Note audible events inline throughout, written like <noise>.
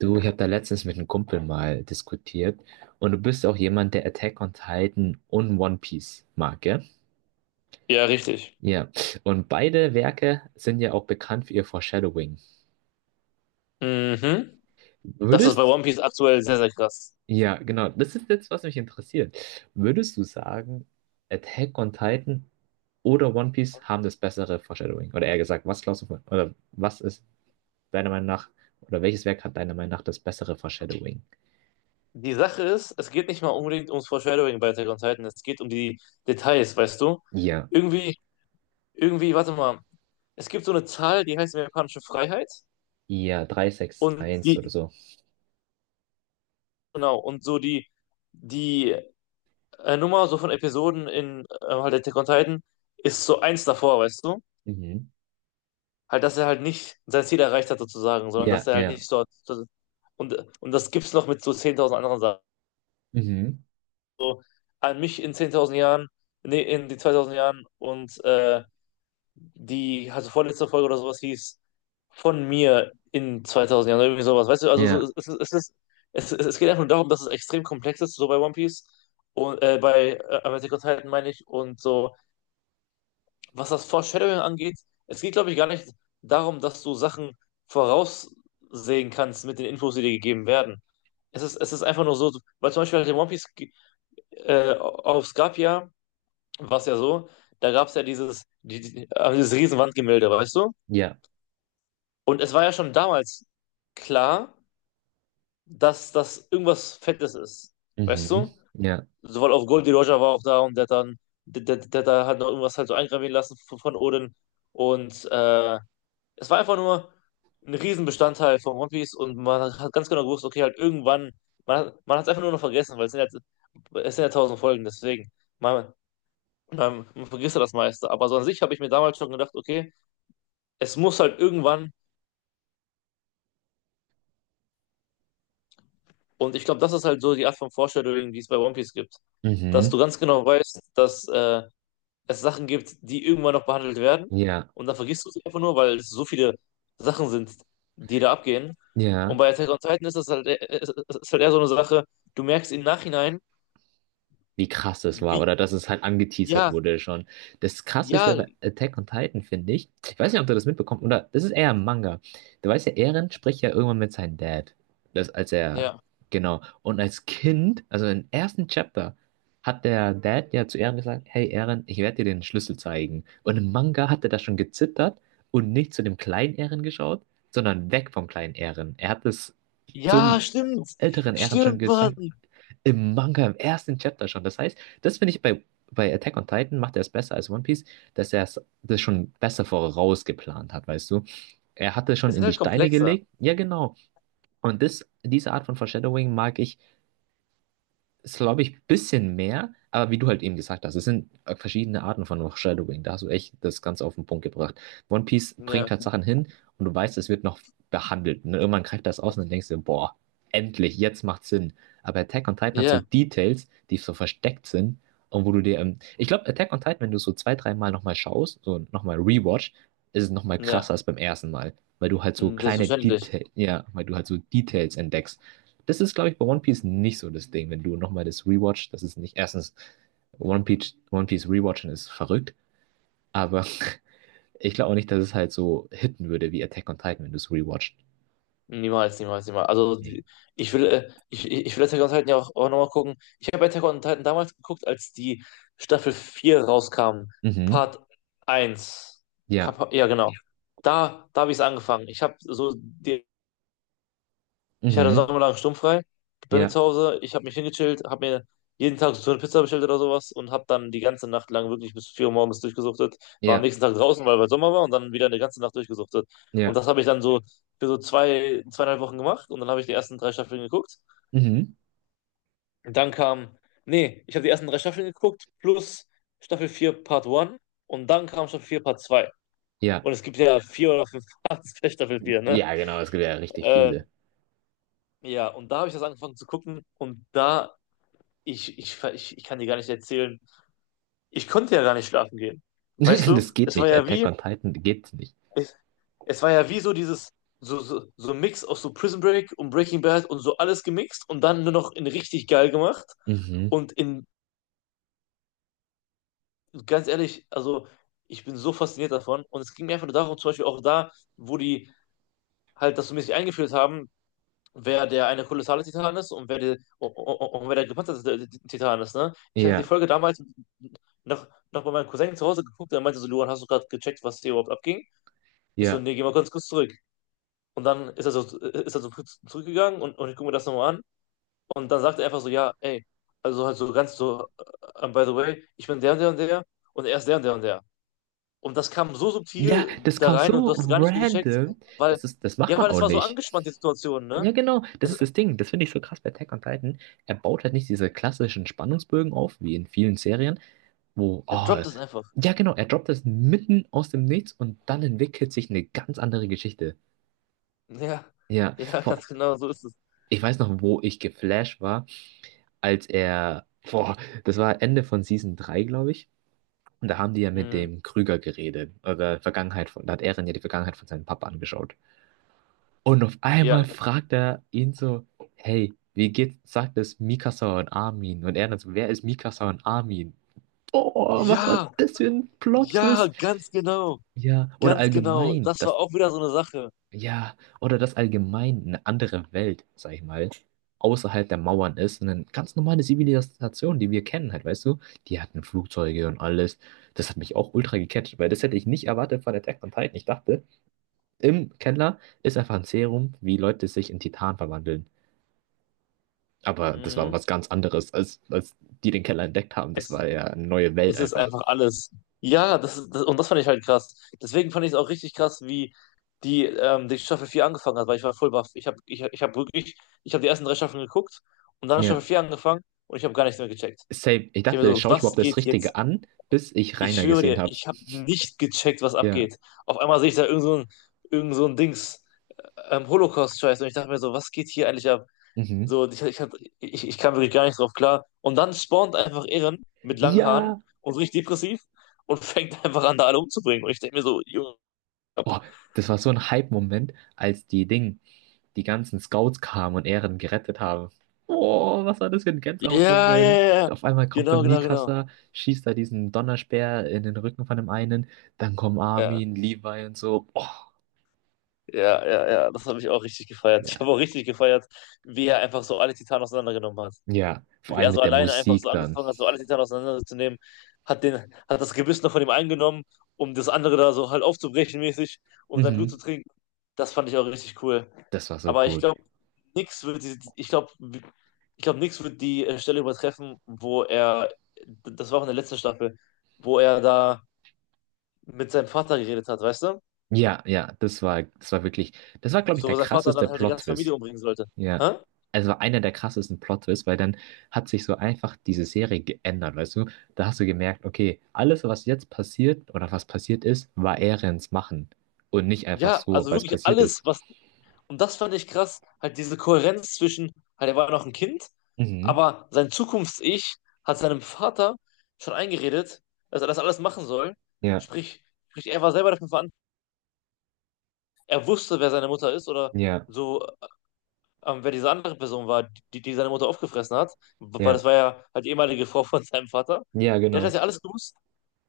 Du, ich habe da letztens mit einem Kumpel mal diskutiert und du bist auch jemand, der Attack on Titan und One Piece mag, gell? Ja, richtig. Ja. Und beide Werke sind ja auch bekannt für ihr Foreshadowing. Mhm. Das ist bei Würdest, One Piece aktuell sehr, sehr krass. ja, genau, das ist jetzt, was mich interessiert. Würdest du sagen, Attack on Titan oder One Piece haben das bessere Foreshadowing? Oder eher gesagt, was glaubst du von, oder was ist deiner Meinung nach, oder welches Werk hat deiner Meinung nach das bessere Foreshadowing? Die Sache ist, es geht nicht mal unbedingt ums Foreshadowing bei Attack on Titan, es geht um die Details, weißt du? Ja. Irgendwie, irgendwie, warte mal, es gibt so eine Zahl, die heißt japanische Freiheit, Ja, und 361 oder so. genau, und so die Nummer so von Episoden in halt Attack on Titan ist so eins davor, weißt du? Mhm. Halt, dass er halt nicht sein Ziel erreicht hat sozusagen, sondern dass Ja, er halt ja. nicht so, und das gibt's noch mit so 10.000 anderen Sachen. Mhm. So an mich in 10.000 Jahren, nee, in die 2000 Jahren und also vorletzte Folge oder sowas hieß, von mir in 2000 Jahren, oder irgendwie sowas. Weißt du, also so, Ja, es, ist- es, ist, es geht einfach nur darum, dass es extrem komplex ist, so bei One Piece und bei Attack on Titan meine ich, und so, was das Foreshadowing angeht, es geht, glaube ich, gar nicht darum, dass du Sachen voraussehen kannst mit den Infos, die dir gegeben werden. Es ist einfach nur so, weil zum Beispiel halt in One Piece auf Skapia war es ja so, da gab es ja dieses Riesenwandgemälde, weißt du? ja. Und es war ja schon damals klar, dass das irgendwas Fettes ist, weißt Mhm. du? Ja. Sowohl auf Goldie Roger war auch da, und der hat dann, der, der, der, der hat noch irgendwas halt so eingravieren lassen von, Odin. Und es war einfach nur ein Riesenbestandteil von One Piece, und man hat ganz genau gewusst, okay, halt irgendwann, man hat es einfach nur noch vergessen, weil es sind ja tausend Folgen, deswegen. Man, Und dann vergisst du das meiste. Aber so an sich habe ich mir damals schon gedacht, okay, es muss halt irgendwann, und ich glaube, das ist halt so die Art von Foreshadowing, die es bei One Piece gibt, dass du Mhm. ganz genau weißt, dass es Sachen gibt, die irgendwann noch behandelt werden. Ja, Und dann vergisst du sie einfach nur, weil es so viele Sachen sind, die da abgehen. Und ja, bei Attack on Titan ist das halt, ist halt eher so eine Sache, du merkst im Nachhinein, wie krass das war wie, oder dass es halt angeteasert ja, wurde schon. Das Krasseste ja, bei Attack on Titan, finde ich, ich weiß nicht, ob du das mitbekommst, oder das ist eher ein Manga. Du weißt ja, Eren spricht ja irgendwann mit seinem Dad. Das, als er, ja, genau. Und als Kind, also im ersten Chapter, hat der Dad ja zu Eren gesagt, hey Eren, ich werde dir den Schlüssel zeigen. Und im Manga hat er da schon gezittert und nicht zu dem kleinen Eren geschaut, sondern weg vom kleinen Eren. Er hat es ja, zum stimmt, älteren Eren schon stimmt, Mann. gesagt, im Manga, im ersten Chapter schon. Das heißt, das finde ich bei Attack on Titan, macht er es besser als One Piece, dass er das schon besser vorausgeplant hat, weißt du? Er hatte schon Es ist in die halt Steine komplexer. gelegt. Ja, genau. Und das, diese Art von Foreshadowing mag ich, ist, glaube ich, ein bisschen mehr, aber wie du halt eben gesagt hast, es sind verschiedene Arten von Foreshadowing. Da hast du echt das Ganze auf den Punkt gebracht. One Piece bringt Ja, halt Sachen hin und du weißt, es wird noch behandelt. Und irgendwann greift das aus und dann denkst du, boah, endlich, jetzt macht Sinn. Aber Attack on Titan hat so ja, Details, die so versteckt sind, und wo du dir, ich glaube, Attack on Titan, wenn du so zwei, dreimal nochmal schaust, so nochmal rewatch, ist es nochmal ja. krasser als beim ersten Mal, weil du halt so kleine Selbstverständlich. Details, ja, weil du halt so Details entdeckst. Das ist, glaube ich, bei One Piece nicht so das Ding. Wenn du nochmal das Rewatch, das ist nicht, erstens, One Piece Rewatchen ist verrückt, aber <laughs> ich glaube auch nicht, dass es halt so hitten würde wie Attack on Titan, wenn du es rewatcht. Niemals, niemals, niemals. Also Nee. Ich will Attack on Titan ja auch, nochmal gucken. Ich habe Attack on Titan damals geguckt, als die Staffel 4 rauskam. Mhm. Part 1 Ja. Ja, genau. Da habe ich es angefangen. Ich habe so die Ich hatte Mhm. sommerlang sturmfrei bei mir Ja. zu Hause. Ich habe mich hingechillt, habe mir jeden Tag so eine Pizza bestellt oder sowas und habe dann die ganze Nacht lang wirklich bis 4 Uhr morgens durchgesuchtet. War am Ja. nächsten Tag draußen, weil Sommer war, und dann wieder eine ganze Nacht durchgesuchtet. Und Ja. das habe ich dann so für so zwei, 2,5 Wochen gemacht, und dann habe ich die ersten drei Staffeln geguckt. Mhm. Und dann kam, nee, ich habe die ersten drei Staffeln geguckt plus Staffel 4 Part 1, und dann kam Staffel 4 Part 2. Und Ja. es gibt ja vier oder fünf Parts bei Staffel 4, ne? Ja, genau, es gibt ja richtig Äh, viele. ja, und da habe ich das angefangen zu gucken, und da ich kann dir gar nicht erzählen. Ich konnte ja gar nicht schlafen gehen. Weißt <laughs> du? Das geht Es war nicht. Bei ja Attack wie, on Titan geht's nicht. es, so dieses, so ein Mix aus so Prison Break und Breaking Bad und so alles gemixt und dann nur noch in richtig geil gemacht. Mhm. Und in, ganz ehrlich, also ich bin so fasziniert davon. Und es ging mir einfach nur darum, zum Beispiel auch da, wo die halt das so mäßig eingeführt haben, wer der eine kolossale Titan ist und wer, die, und wer der gepanzerte Titan ist, ne? Ich hatte die Ja. Folge damals noch bei meinem Cousin zu Hause geguckt, der meinte so, Luan, hast du gerade gecheckt, was hier überhaupt abging? Ich so, Ja. nee, geh mal ganz kurz zurück. Und dann ist er so zurückgegangen, und ich gucke mir das nochmal an. Und dann sagt er einfach so, ja, ey, also halt so ganz so, by the way, ich bin der und der und der, und er ist der und der und der. Und das kam so Ja, subtil das da kam rein, und du so hast es gar nicht gecheckt, random. weil, Das ist, das macht ja, man weil es auch war so nicht. angespannt, die Situation, ne? Ja, genau, das Es, ist das Ding. Das finde ich so krass bei Attack on Titan. Er baut halt nicht diese klassischen Spannungsbögen auf, wie in vielen Serien, wo, er oh, droppt es einfach. ja, genau, er droppt das mitten aus dem Nichts und dann entwickelt sich eine ganz andere Geschichte. Ja, Ja, <laughs> ja, ganz genau, so ist es. ich weiß noch, wo ich geflasht war, als er, boah, das war Ende von Season drei, glaube ich. Und da haben die ja mit Mhm. dem Krüger geredet, oder Vergangenheit von, da hat Eren ja die Vergangenheit von seinem Papa angeschaut. Und auf einmal Ja. fragt er ihn so, hey, wie geht's, sagt es Mikasa und Armin? Und er dann so, wer ist Mikasa und Armin? Oh, was hat Ja, das für ein ja, Plot-Twist? ganz genau. Ja, oder Ganz genau. allgemein, Das war das, auch wieder so eine Sache. ja, oder das allgemein eine andere Welt, sag ich mal, außerhalb der Mauern ist. Eine ganz normale Zivilisation, die wir kennen halt, weißt du? Die hatten Flugzeuge und alles. Das hat mich auch ultra gecatcht, weil das hätte ich nicht erwartet von Attack on Titan. Ich dachte, im Keller ist einfach ein Serum, wie Leute sich in Titan verwandeln. Aber das war Mhm. was ganz anderes, als die den Keller entdeckt haben. Das Es, ist- war ja eine neue Welt es ist einfach. einfach alles. Ja, das, ist- das, und das fand ich halt krass. Deswegen fand ich es auch richtig krass, wie die Staffel 4 angefangen hat, weil ich war voll baff. Ich habe ich, ich hab wirklich, ich habe die ersten drei Staffeln geguckt, und dann hat Ja. Staffel 4 angefangen, und ich habe gar nichts mehr gecheckt. Safe. Ich Ich habe mir dachte, so, schaue ich was überhaupt das geht jetzt? Richtige an, bis ich Ich Rainer schwöre gesehen dir, habe. ich habe nicht gecheckt, was Ja. abgeht. Auf einmal sehe ich da irgend so ein, Dings. Holocaust-Scheiß. Und ich dachte mir so, was geht hier eigentlich ab? Mhm. So, und ich kam wirklich gar nicht drauf klar. Und dann spawnt einfach Eren mit langen Haaren Ja! und so richtig depressiv und <laughs> fängt einfach an, da alle umzubringen. Und ich denke mir so, Junge, Boah, das war so ein Hype-Moment, als die Ding, die ganzen Scouts kamen und Eren gerettet haben. Oh, was war das für ein ja, ja, Gänsehautmoment? ja, ja. Auf einmal kommt der Genau, genau, genau. Mikasa, schießt da diesen Donnerspeer in den Rücken von dem einen, dann kommen Ja, Armin, Levi und so. Oh, ja, ja, ja. Das habe ich auch richtig gefeiert. Ich ja, habe auch richtig gefeiert, wie er einfach so alle Titanen auseinandergenommen hat, ja, vor wie allem er so mit der alleine einfach so Musik dann. angefangen hat, so alles hinterher auseinanderzunehmen, hat das Gebiss noch von ihm eingenommen, um das andere da so halt aufzubrechen mäßig, um sein Blut zu Mhm. trinken. Das fand ich auch richtig cool. Das war so Aber ich gut. glaube, nix wird die, ich glaube, nix wird die Stelle übertreffen, wo er, das war auch in der letzten Staffel, wo er da mit seinem Vater geredet hat, weißt du? Ja, ja, das war wirklich, das war, glaube ich, So, der wo sein Vater krasseste dann halt die ganze Plot-Twist. Familie umbringen sollte. Ja. Hä? Also war einer der krassesten Plot-Twists, weil dann hat sich so einfach diese Serie geändert, weißt du? Da hast du gemerkt, okay, alles, was jetzt passiert oder was passiert ist, war Erens Machen. Und nicht einfach Ja, so, also weil es wirklich passiert ist. alles, was Und das fand ich krass, halt diese Kohärenz zwischen, halt er war noch ein Kind, Mhm. aber sein Zukunfts-Ich hat seinem Vater schon eingeredet, dass er das alles machen soll. Ja, Sprich, sprich, er war selber dafür verantwortlich, er wusste, wer seine Mutter ist oder ja, so, wer diese andere Person war, die seine Mutter aufgefressen hat, weil das ja. war ja halt die ehemalige Frau von seinem Vater. Ja, Der hat das genau. ja alles gewusst,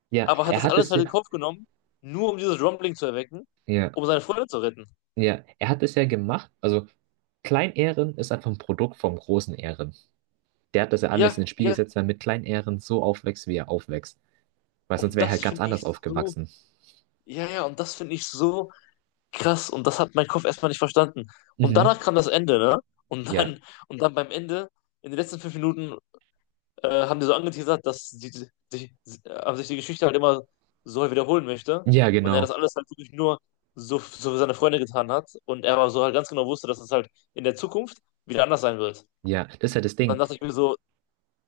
Ja, aber hat er das hat alles es halt ja. in den Kopf genommen, nur um dieses Rumbling zu erwecken, Ja. um seine Freunde zu retten. Ja, er hat es ja gemacht. Also klein ist einfach ein Produkt vom großen Ehren. Der hat das ja alles Ja, in den Spiel ja, gesetzt, damit Klein-Ehren so aufwächst, wie er aufwächst. Weil sonst und wäre er halt das ganz finde ich anders so aufgewachsen. Ja, ja, und das finde ich so krass. Und das hat mein Kopf erstmal nicht verstanden. Und Mhm. danach kam das Ende, ne? Und Ja. dann, und dann beim Ende, in den letzten 5 Minuten, haben die so angeteasert, dass sich die Geschichte halt immer so wiederholen möchte. Ja, Und er das genau. alles halt wirklich nur so, so für seine Freunde getan hat. Und er aber so halt ganz genau wusste, dass es halt in der Zukunft wieder anders sein wird. Ja, das ist halt das Dann Ding. dachte ich mir so,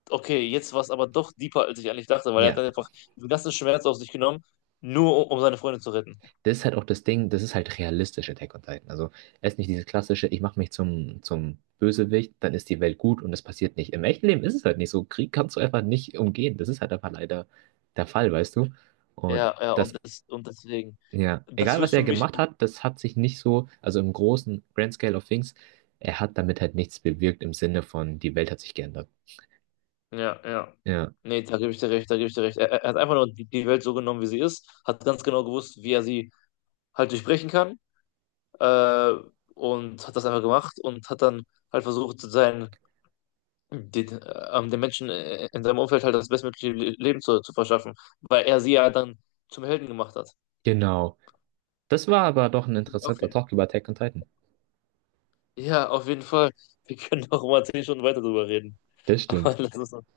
okay, jetzt war es aber doch deeper, als ich eigentlich dachte, weil er hat Ja, dann einfach den ganzen Schmerz auf sich genommen, nur um, seine Freunde zu retten. das ist halt auch das Ding, das ist halt realistisch, Attack on Titan. Also es ist nicht dieses klassische, ich mache mich zum Bösewicht, dann ist die Welt gut und es passiert nicht. Im echten Leben ist es halt nicht so. Krieg kannst du einfach nicht umgehen. Das ist halt einfach leider der Fall, weißt du? Und Ja, ja, das. und das, und deswegen, Ja, das egal was wirst er du mich. gemacht hat, das hat sich nicht so, also im großen Grand Scale of Things, er hat damit halt nichts bewirkt im Sinne von, die Welt hat sich geändert. Ja, ja. Ja, Nee, da gebe ich dir recht, da gebe ich dir recht. Er hat einfach nur die Welt so genommen, wie sie ist, hat ganz genau gewusst, wie er sie halt durchbrechen kann, äh, und hat das einfach gemacht und hat dann halt versucht, den Menschen in seinem Umfeld halt das bestmögliche Leben zu verschaffen, weil er sie ja dann zum Helden gemacht hat. genau. Das war aber doch ein Auch interessanter wieder. Talk über Attack on Titan. Ja, auf jeden Fall. Wir können noch mal 10 Stunden weiter drüber reden. Das Aber <laughs> stimmt. lass uns